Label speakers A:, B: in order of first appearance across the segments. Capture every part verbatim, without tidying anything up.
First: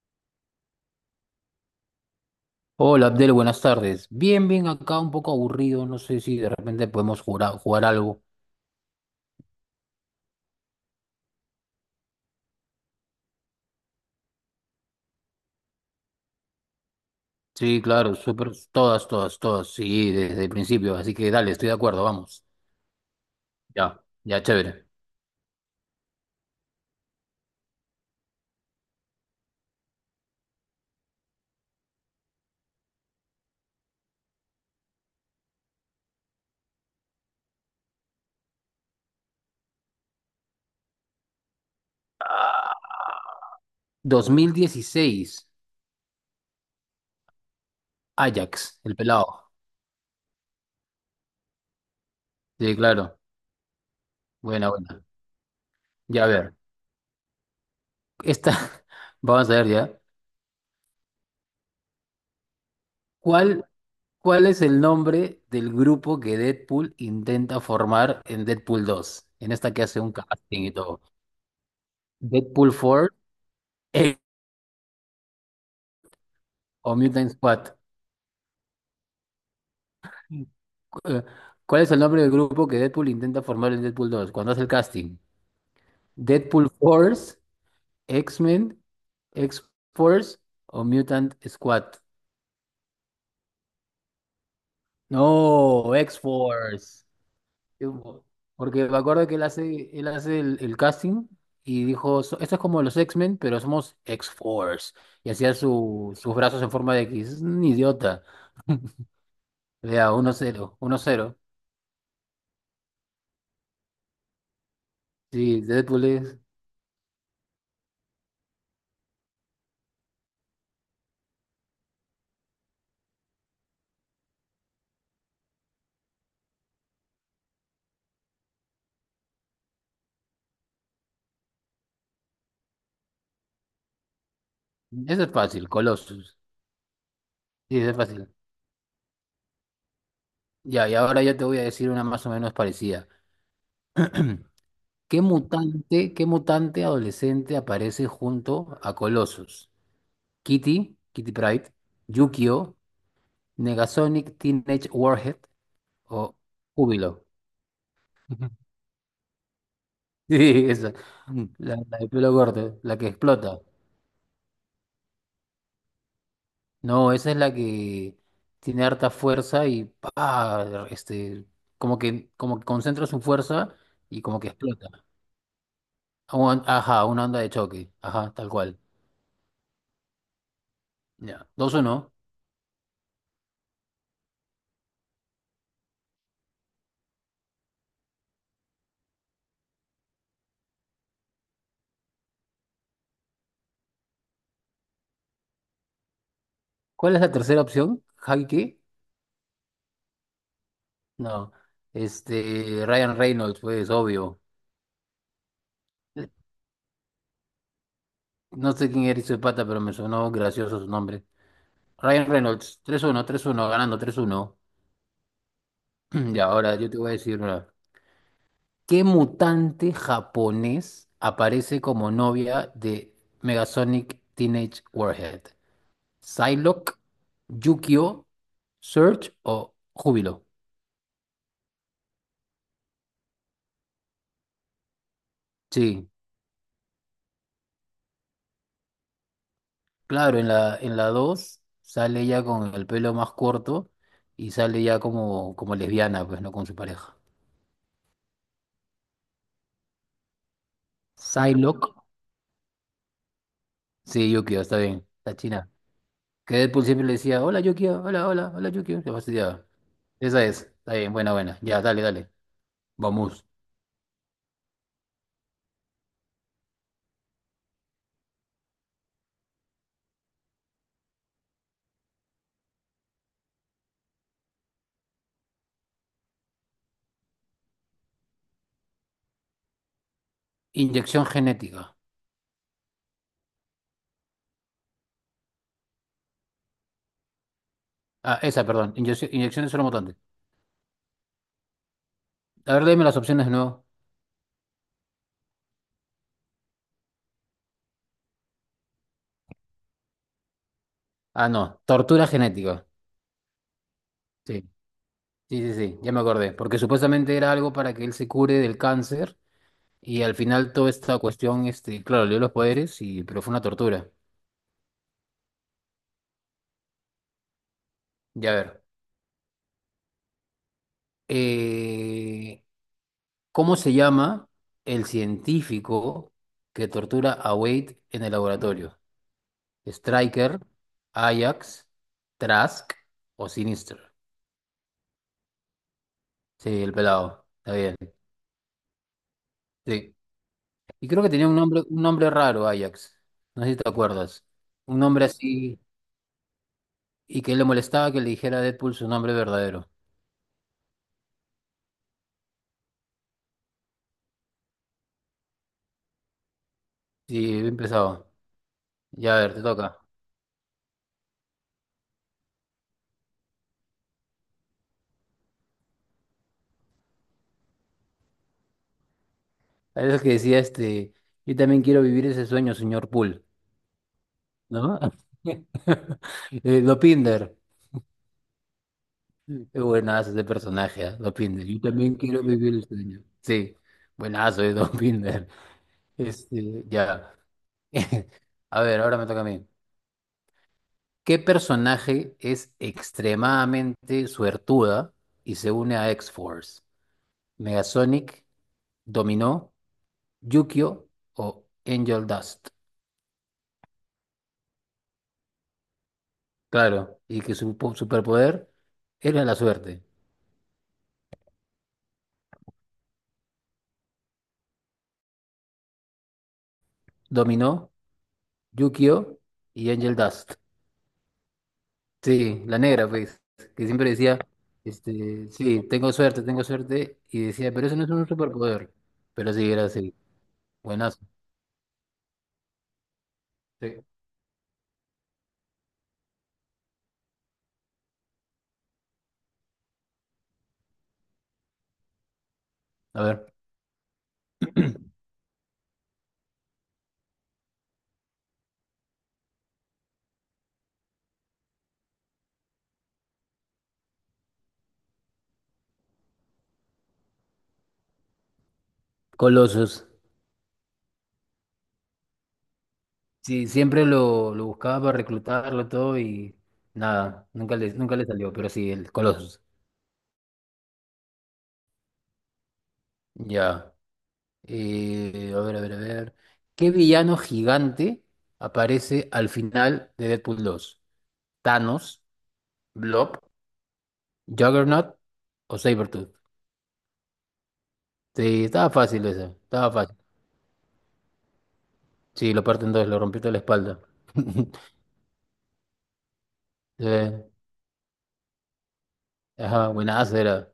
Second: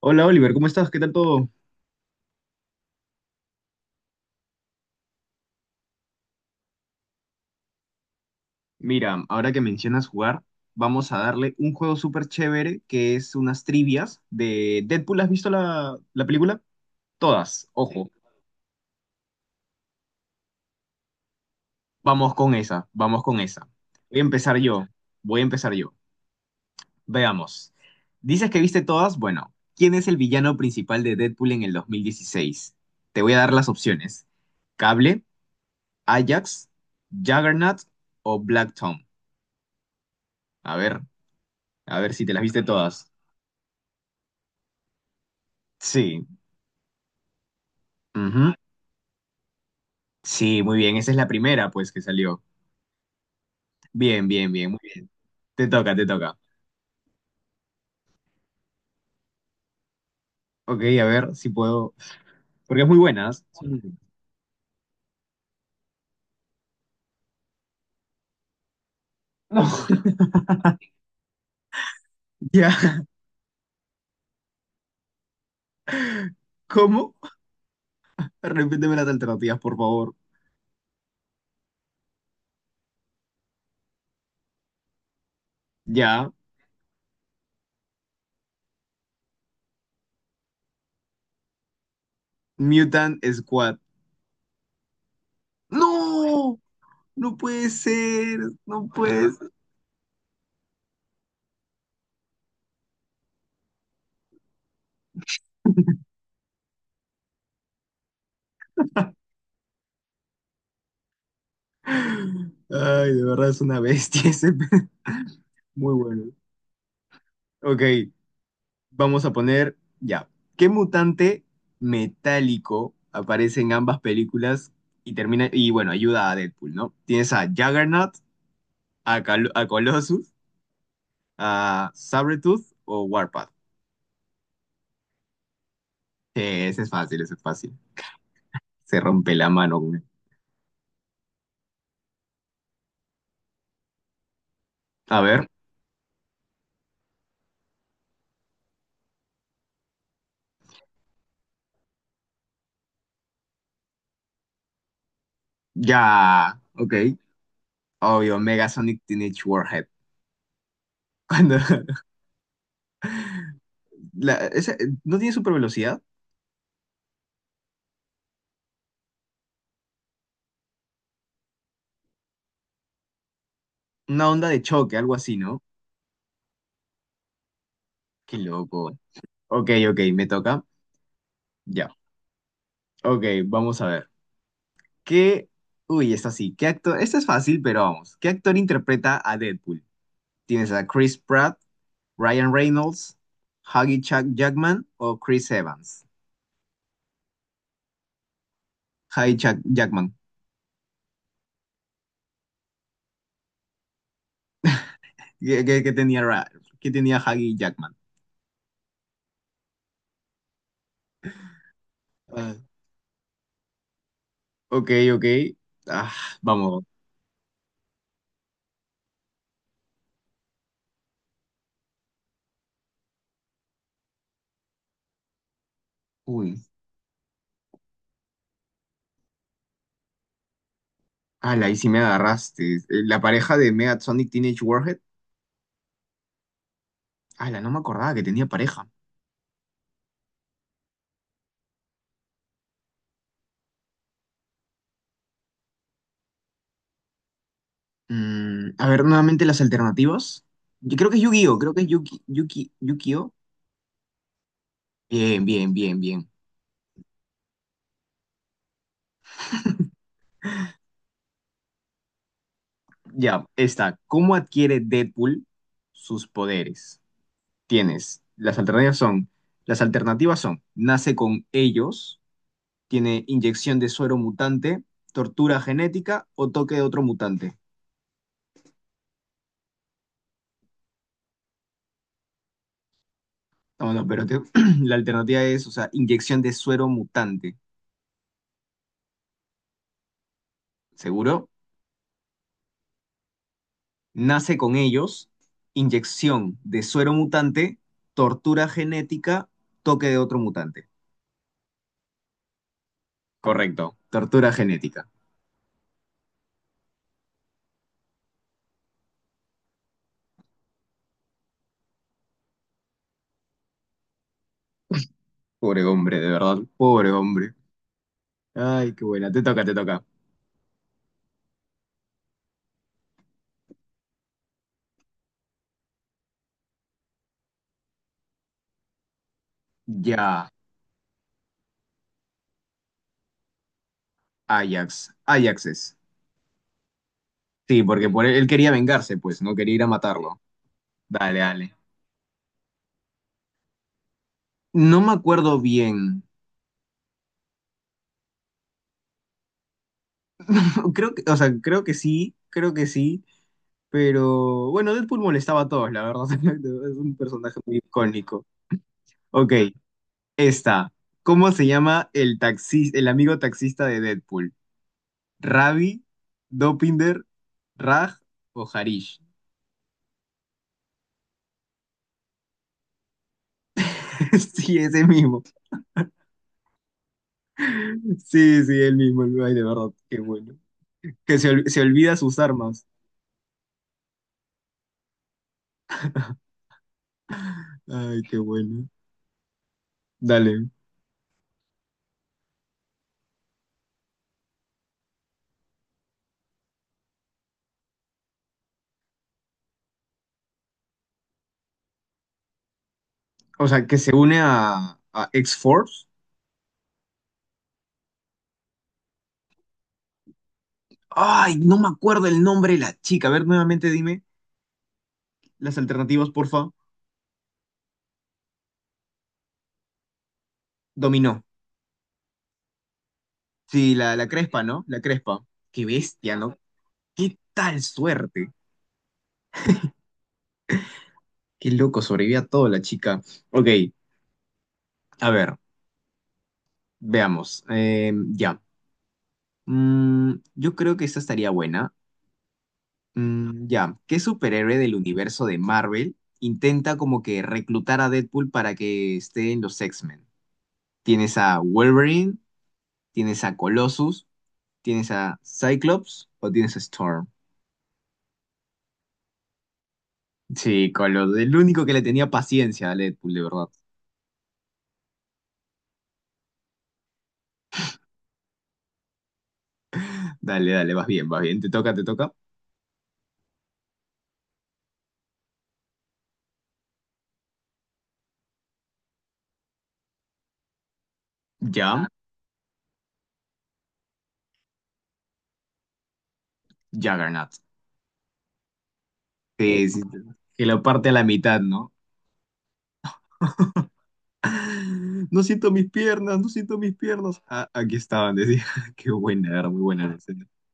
A: Hola Oliver, ¿cómo estás? ¿Qué tal todo?
B: Hola Abdel, buenas tardes. Bien, bien, acá un poco aburrido, no sé si de repente podemos jugar, a- jugar algo.
A: Mira, ahora que mencionas jugar, vamos a darle un juego súper chévere que es unas trivias de Deadpool. ¿Has visto la, la película? Todas, sí.
B: Sí,
A: Ojo.
B: claro, súper, todas, todas, todas, sí, desde el principio, así que dale, estoy de acuerdo,
A: Vamos
B: vamos.
A: con esa, vamos con esa.
B: Ya,
A: Voy a
B: ya,
A: empezar
B: chévere.
A: yo, voy a empezar yo. Veamos. Dices que viste todas, bueno, ¿quién es el villano principal de Deadpool en el dos mil dieciséis? Te voy a dar las opciones. Cable, Ajax, Juggernaut o Black Tom. A ver, a ver si te las viste todas.
B: dos mil dieciséis,
A: Sí. Ujú.
B: Ajax, el pelado.
A: Sí, muy bien. Esa es la primera, pues, que salió.
B: Sí, claro,
A: Bien, bien,
B: buena,
A: bien, muy
B: buena.
A: bien. Te toca, te
B: Ya, a
A: toca.
B: ver, esta, vamos a ver ya.
A: Ok, a ver si puedo. Porque es muy buena, ¿eh?
B: ¿Cuál,
A: Sí.
B: cuál es el nombre del grupo que Deadpool intenta formar en Deadpool dos? En
A: No,
B: esta que hace un casting y todo. Deadpool
A: ya.
B: cuatro o
A: ¿Cómo?
B: Mutant Squad.
A: Repíteme las alternativas, por favor.
B: Cu- eh, ¿Cuál es el nombre del grupo que Deadpool intenta formar en Deadpool dos cuando hace el casting?
A: Ya.
B: ¿Deadpool Force, X-Men, X-Force o Mutant Squad?
A: Mutant Squad.
B: No,
A: ¡No!
B: X-Force.
A: No puede
B: Yo-
A: ser. No
B: Porque me acuerdo
A: puede
B: que él
A: ser.
B: hace, él hace el, el casting y dijo, "So- esto es como los X-Men, pero somos X-Force". Y hacía su- sus brazos en forma de X. Es un idiota. Vea, uno cero uno cero.
A: Ay, de verdad es una bestia ese. pe-
B: Sí,
A: Muy
B: Deadpool
A: bueno.
B: es.
A: Ok. Vamos a poner ya. ¿Qué mutante metálico aparece en ambas películas y termina y bueno, ayuda a Deadpool, ¿no? Tienes a Juggernaut, a, Col- a Colossus, a Sabretooth o Warpath.
B: Eso es fácil, Colossus.
A: Eh, ese es fácil, ese es fácil.
B: Sí, es fácil.
A: Se rompe la mano con él.
B: Ya, y ahora yo te voy a decir una más o menos parecida.
A: A
B: ¿Qué
A: ver,
B: mutante, qué mutante adolescente aparece junto a Colossus? ¿Kitty, Kitty Pryde, Yukio, Negasonic Teenage Warhead
A: ya,
B: o
A: ok.
B: Júbilo?
A: Obvio, Megasonic Teenage Warhead.
B: Sí, esa.
A: Cuando
B: La, la de pelo corto, la que explota.
A: la- esa- no tiene super velocidad,
B: No, esa es la que tiene harta fuerza y pa, este, como que, como que concentra su fuerza y
A: una
B: como
A: onda
B: que
A: de choque,
B: explota.
A: algo así, ¿no?
B: Un- ajá, una onda de choque. Ajá,
A: Qué
B: tal cual.
A: loco. Ok, ok, me toca.
B: Ya. Dos o
A: Ya.
B: no.
A: Ok, vamos a ver. ¿Qué? Uy, esta sí. ¿Qué actor? Esta es fácil, pero vamos. ¿Qué actor interpreta a Deadpool? ¿Tienes a Chris Pratt, Ryan Reynolds, Huggy Chuck Jackman o Chris Evans?
B: ¿Cuál es la tercera opción? ¿Javi qué?
A: Huggy Chuck Jackman.
B: No. Este, Ryan Reynolds, pues, obvio.
A: ¿Qué, qué- qué tenía, Ra- qué tenía Huggy Jackman?
B: No sé quién era ese pata, pero me sonó gracioso su nombre. Ryan
A: Ah,
B: Reynolds, tres uno tres uno ganando tres uno.
A: ok, ok. Ah,
B: Y ahora
A: vamos.
B: yo te voy a decir una. ¿Qué mutante japonés aparece como novia de Megasonic Teenage Warhead?
A: Uy.
B: ¿Psylocke, Yukio, Surge o Júbilo?
A: Ala, ahí sí me agarraste. Eh, La pareja de Sonic Teenage Warhead.
B: Sí.
A: Ala, no me acordaba que tenía pareja.
B: Claro, en la, en la dos sale ya con el pelo más corto y sale ya como, como lesbiana, pues, ¿no? Con su pareja.
A: Mm, a ver, nuevamente las alternativas. Yo creo que es Yu-Gi-Oh! Creo que es
B: Psylocke,
A: Yuki, Yuki, Yu-Gi-Oh!
B: sí, Yukio, está bien, la
A: Bien,
B: china.
A: bien, bien, bien.
B: Que Deadpool siempre le decía, hola Yukio, hola, hola, hola Yukio, se fastidiaba. Esa es, está bien, buena, buena, ya, dale, dale, vamos.
A: Ya, está. ¿Cómo adquiere Deadpool sus poderes? Tienes, las alternativas son, las alternativas son, nace con ellos, tiene inyección de suero mutante, tortura genética o toque de otro mutante.
B: Inyección genética.
A: No, no, pero te- la alternativa es, o sea, inyección de suero mutante.
B: Ah, esa, perdón, inyección, inyección de suero mutante.
A: ¿Seguro?
B: A ver, dime las opciones de nuevo.
A: Nace con ellos, inyección de suero mutante, tortura genética, toque de otro mutante.
B: Ah, no, tortura genética.
A: Correcto, tortura
B: Sí,
A: genética.
B: sí, sí, sí, ya me acordé, porque supuestamente era algo para que él se cure del cáncer. Y al final toda esta cuestión, este, claro, le dio los poderes, y, pero fue una tortura.
A: Pobre hombre, de verdad, pobre hombre.
B: Ya a ver.
A: Ay, qué buena. Te toca, te toca.
B: eh, ¿Cómo se llama el científico que tortura a Wade en el laboratorio?
A: Ya,
B: ¿Striker, Ajax, Trask o Sinister?
A: Ajax. Ajax es.
B: Sí, el pelado. Está
A: Sí,
B: bien.
A: porque por él, él quería vengarse, pues, no quería ir a
B: Sí.
A: matarlo.
B: Y creo que
A: Dale,
B: tenía un
A: dale.
B: nombre, un nombre raro, Ajax. No sé si te acuerdas. Un
A: No me
B: nombre
A: acuerdo
B: así.
A: bien.
B: Y que le molestaba que le dijera a Deadpool su nombre verdadero.
A: Creo que, o sea, creo que sí, creo que sí. Pero bueno, Deadpool molestaba a todos, la verdad. Es un personaje
B: Sí, bien
A: muy
B: pesado.
A: icónico.
B: Ya a
A: Ok,
B: ver, te toca.
A: esta. ¿Cómo se llama el taxi, el amigo taxista de Deadpool? ¿Ravi, Dopinder, Raj o Harish?
B: Parece que decía este, yo también quiero vivir ese sueño, señor Poole,
A: Sí,
B: ¿no?
A: ese mismo.
B: Eh, Dopinder,
A: Sí, sí, el mismo. el- Ay, de
B: qué
A: verdad, qué
B: buenazo ese
A: bueno.
B: personaje, ¿ah?
A: Que se,
B: Dopinder,
A: ol-
B: yo
A: se
B: también
A: olvida sus
B: quiero vivir el
A: armas.
B: sueño. Sí, buenazo de Dopinder. Este, ya.
A: Ay, qué
B: A
A: bueno.
B: ver, ahora me toca a mí.
A: Dale.
B: ¿Qué personaje es extremadamente suertuda y se une a X-Force? ¿Megasonic, Dominó, Yukio o Angel Dust?
A: O sea, que se une a, a X-Force.
B: Claro, y que su po- superpoder era la suerte.
A: Ay, no me acuerdo el nombre de la chica. A ver, nuevamente dime las alternativas, porfa.
B: Dominó, Yukio y Angel Dust.
A: Dominó.
B: Sí, la negra, pues, que
A: Sí,
B: siempre
A: la, la
B: decía,
A: Crespa, ¿no? La Crespa.
B: este, sí,
A: Qué
B: tengo
A: bestia,
B: suerte,
A: ¿no?
B: tengo suerte,
A: Qué
B: y decía,
A: tal
B: pero eso no es un
A: suerte.
B: superpoder. Pero sí, era así, buenazo.
A: Qué loco, sobrevivió a todo la chica. Ok,
B: Sí.
A: a ver, veamos. Eh, ya. Mm, yo creo que esta estaría buena.
B: A ver,
A: Mm, ya, ¿qué superhéroe del universo de Marvel intenta como que reclutar a Deadpool para que esté en los X-Men? ¿Tienes a Wolverine? ¿Tienes a Colossus? ¿Tienes a Cyclops? ¿O tienes a Storm?
B: Colossus.
A: Sí, Colossus, el único que le tenía paciencia a Deadpool, de
B: Sí,
A: verdad.
B: siempre lo, lo buscaba para reclutarlo todo y nada, nunca le, nunca le salió, pero sí, el Colossus.
A: Dale, dale, vas bien, vas bien, te toca, te toca.
B: Ya. Eh, a ver, a ver, a ver. ¿Qué villano gigante aparece al final de Deadpool dos?
A: Ya,
B: ¿Thanos, Blob, Juggernaut o Sabretooth?
A: Juggernaut.
B: Sí, estaba fácil, esa
A: Sí,
B: estaba
A: sí, sí,
B: fácil.
A: que lo parte a la mitad, ¿no?
B: Sí, lo parten dos, lo rompió toda la espalda.
A: No siento mis piernas, no siento mis
B: Sí,
A: piernas. Ah, aquí estaban, decía. Qué buena, era muy
B: ajá,
A: buena.
B: buenazo era.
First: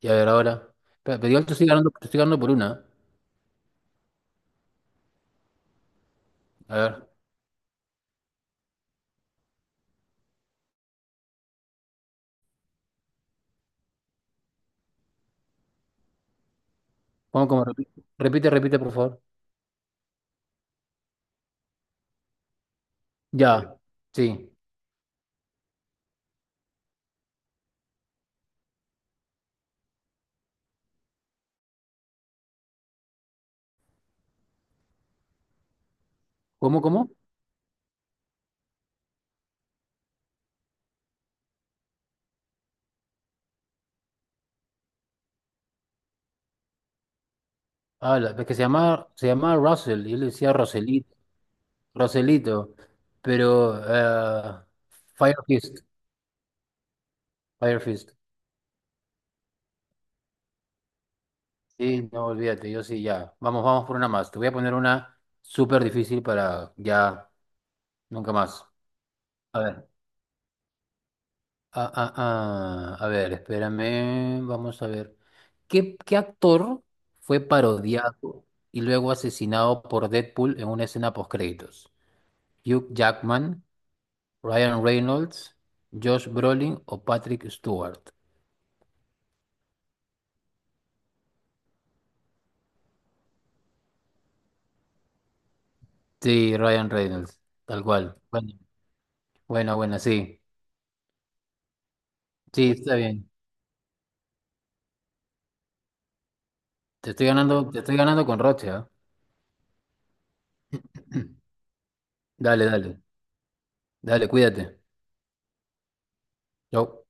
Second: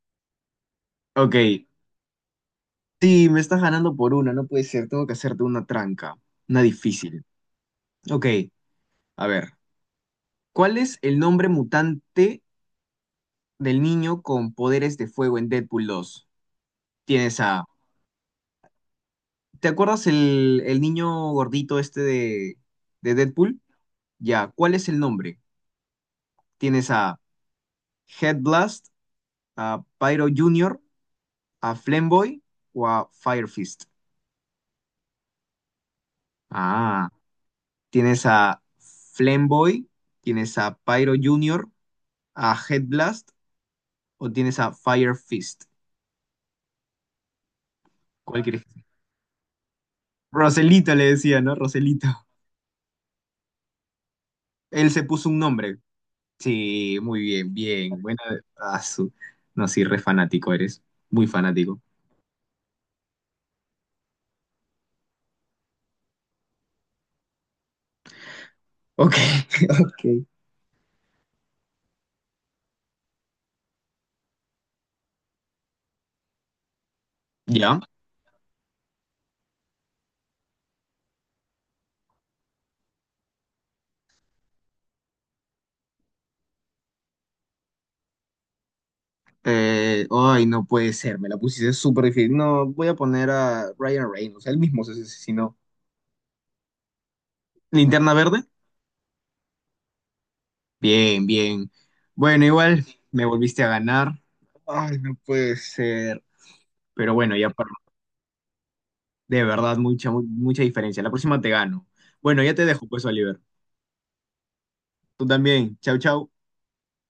B: Y a ver, ahora. Pero, pero
A: Ok,
B: igual te estoy ganando, te estoy ganando por una, ¿eh?
A: sí, me estás ganando por una, no puede ser, tengo que hacerte una tranca, una
B: A ver,
A: difícil. Ok, a ver, ¿cuál es el nombre mutante del niño con poderes de fuego en Deadpool dos? Tienes
B: ¿cómo, cómo?
A: a...
B: Repite, repite, repite, por favor.
A: ¿Te acuerdas el, el niño gordito este de, de Deadpool?
B: Ya,
A: Ya,
B: sí.
A: ¿cuál es el nombre? Tienes a Headblast, a Pyro Junior, a Flamboy o a Firefist.
B: ¿Cómo,
A: Ah,
B: cómo?
A: tienes a Flamboy, tienes a Pyro Junior, a Headblast o tienes a Fire Fist?
B: Ah, la-
A: ¿Cuál
B: es que se
A: quieres?
B: llama, se llama Russell, y él decía
A: Roselito
B: Russell.
A: le decía, ¿no? Roselito.
B: Roselito, pero eh,
A: Él se puso
B: Fire
A: un nombre.
B: Fist,
A: Sí, muy bien,
B: Fire
A: bien.
B: Fist.
A: Buena. ah, su- No, sí, re fanático eres. Muy fanático.
B: Sí, no olvídate, yo sí, ya. Vamos, vamos por una más. Te voy a poner una súper difícil para ya, nunca más.
A: Ok,
B: A ver,
A: ok.
B: ah, ah, ah, a ver, espérame, vamos a ver. ¿Qué, qué actor fue
A: ¿Ya?
B: parodiado y luego asesinado por Deadpool en una escena postcréditos? ¿Hugh Jackman, Ryan Reynolds, Josh Brolin o Patrick Stewart?
A: Eh, ay, no puede ser. Me la pusiste súper difícil. No, voy a poner a Ryan Reynolds. Él mismo se asesinó.
B: Sí, Ryan Reynolds, tal
A: ¿Linterna
B: cual.
A: verde?
B: Bueno, bueno, bueno, sí.
A: Bien, bien. Bueno,
B: Sí,
A: igual
B: está
A: me
B: bien.
A: volviste a ganar. Ay, no puede ser.
B: Te
A: Pero
B: estoy
A: bueno, ya.
B: ganando, te estoy ganando con Roche, ¿ah?
A: De verdad, mucha, mu- mucha diferencia. La próxima te gano. Bueno, ya te
B: Dale,
A: dejo,
B: dale.
A: pues, Oliver.
B: Dale, cuídate.
A: Tú también. Chau, chau.
B: Chau.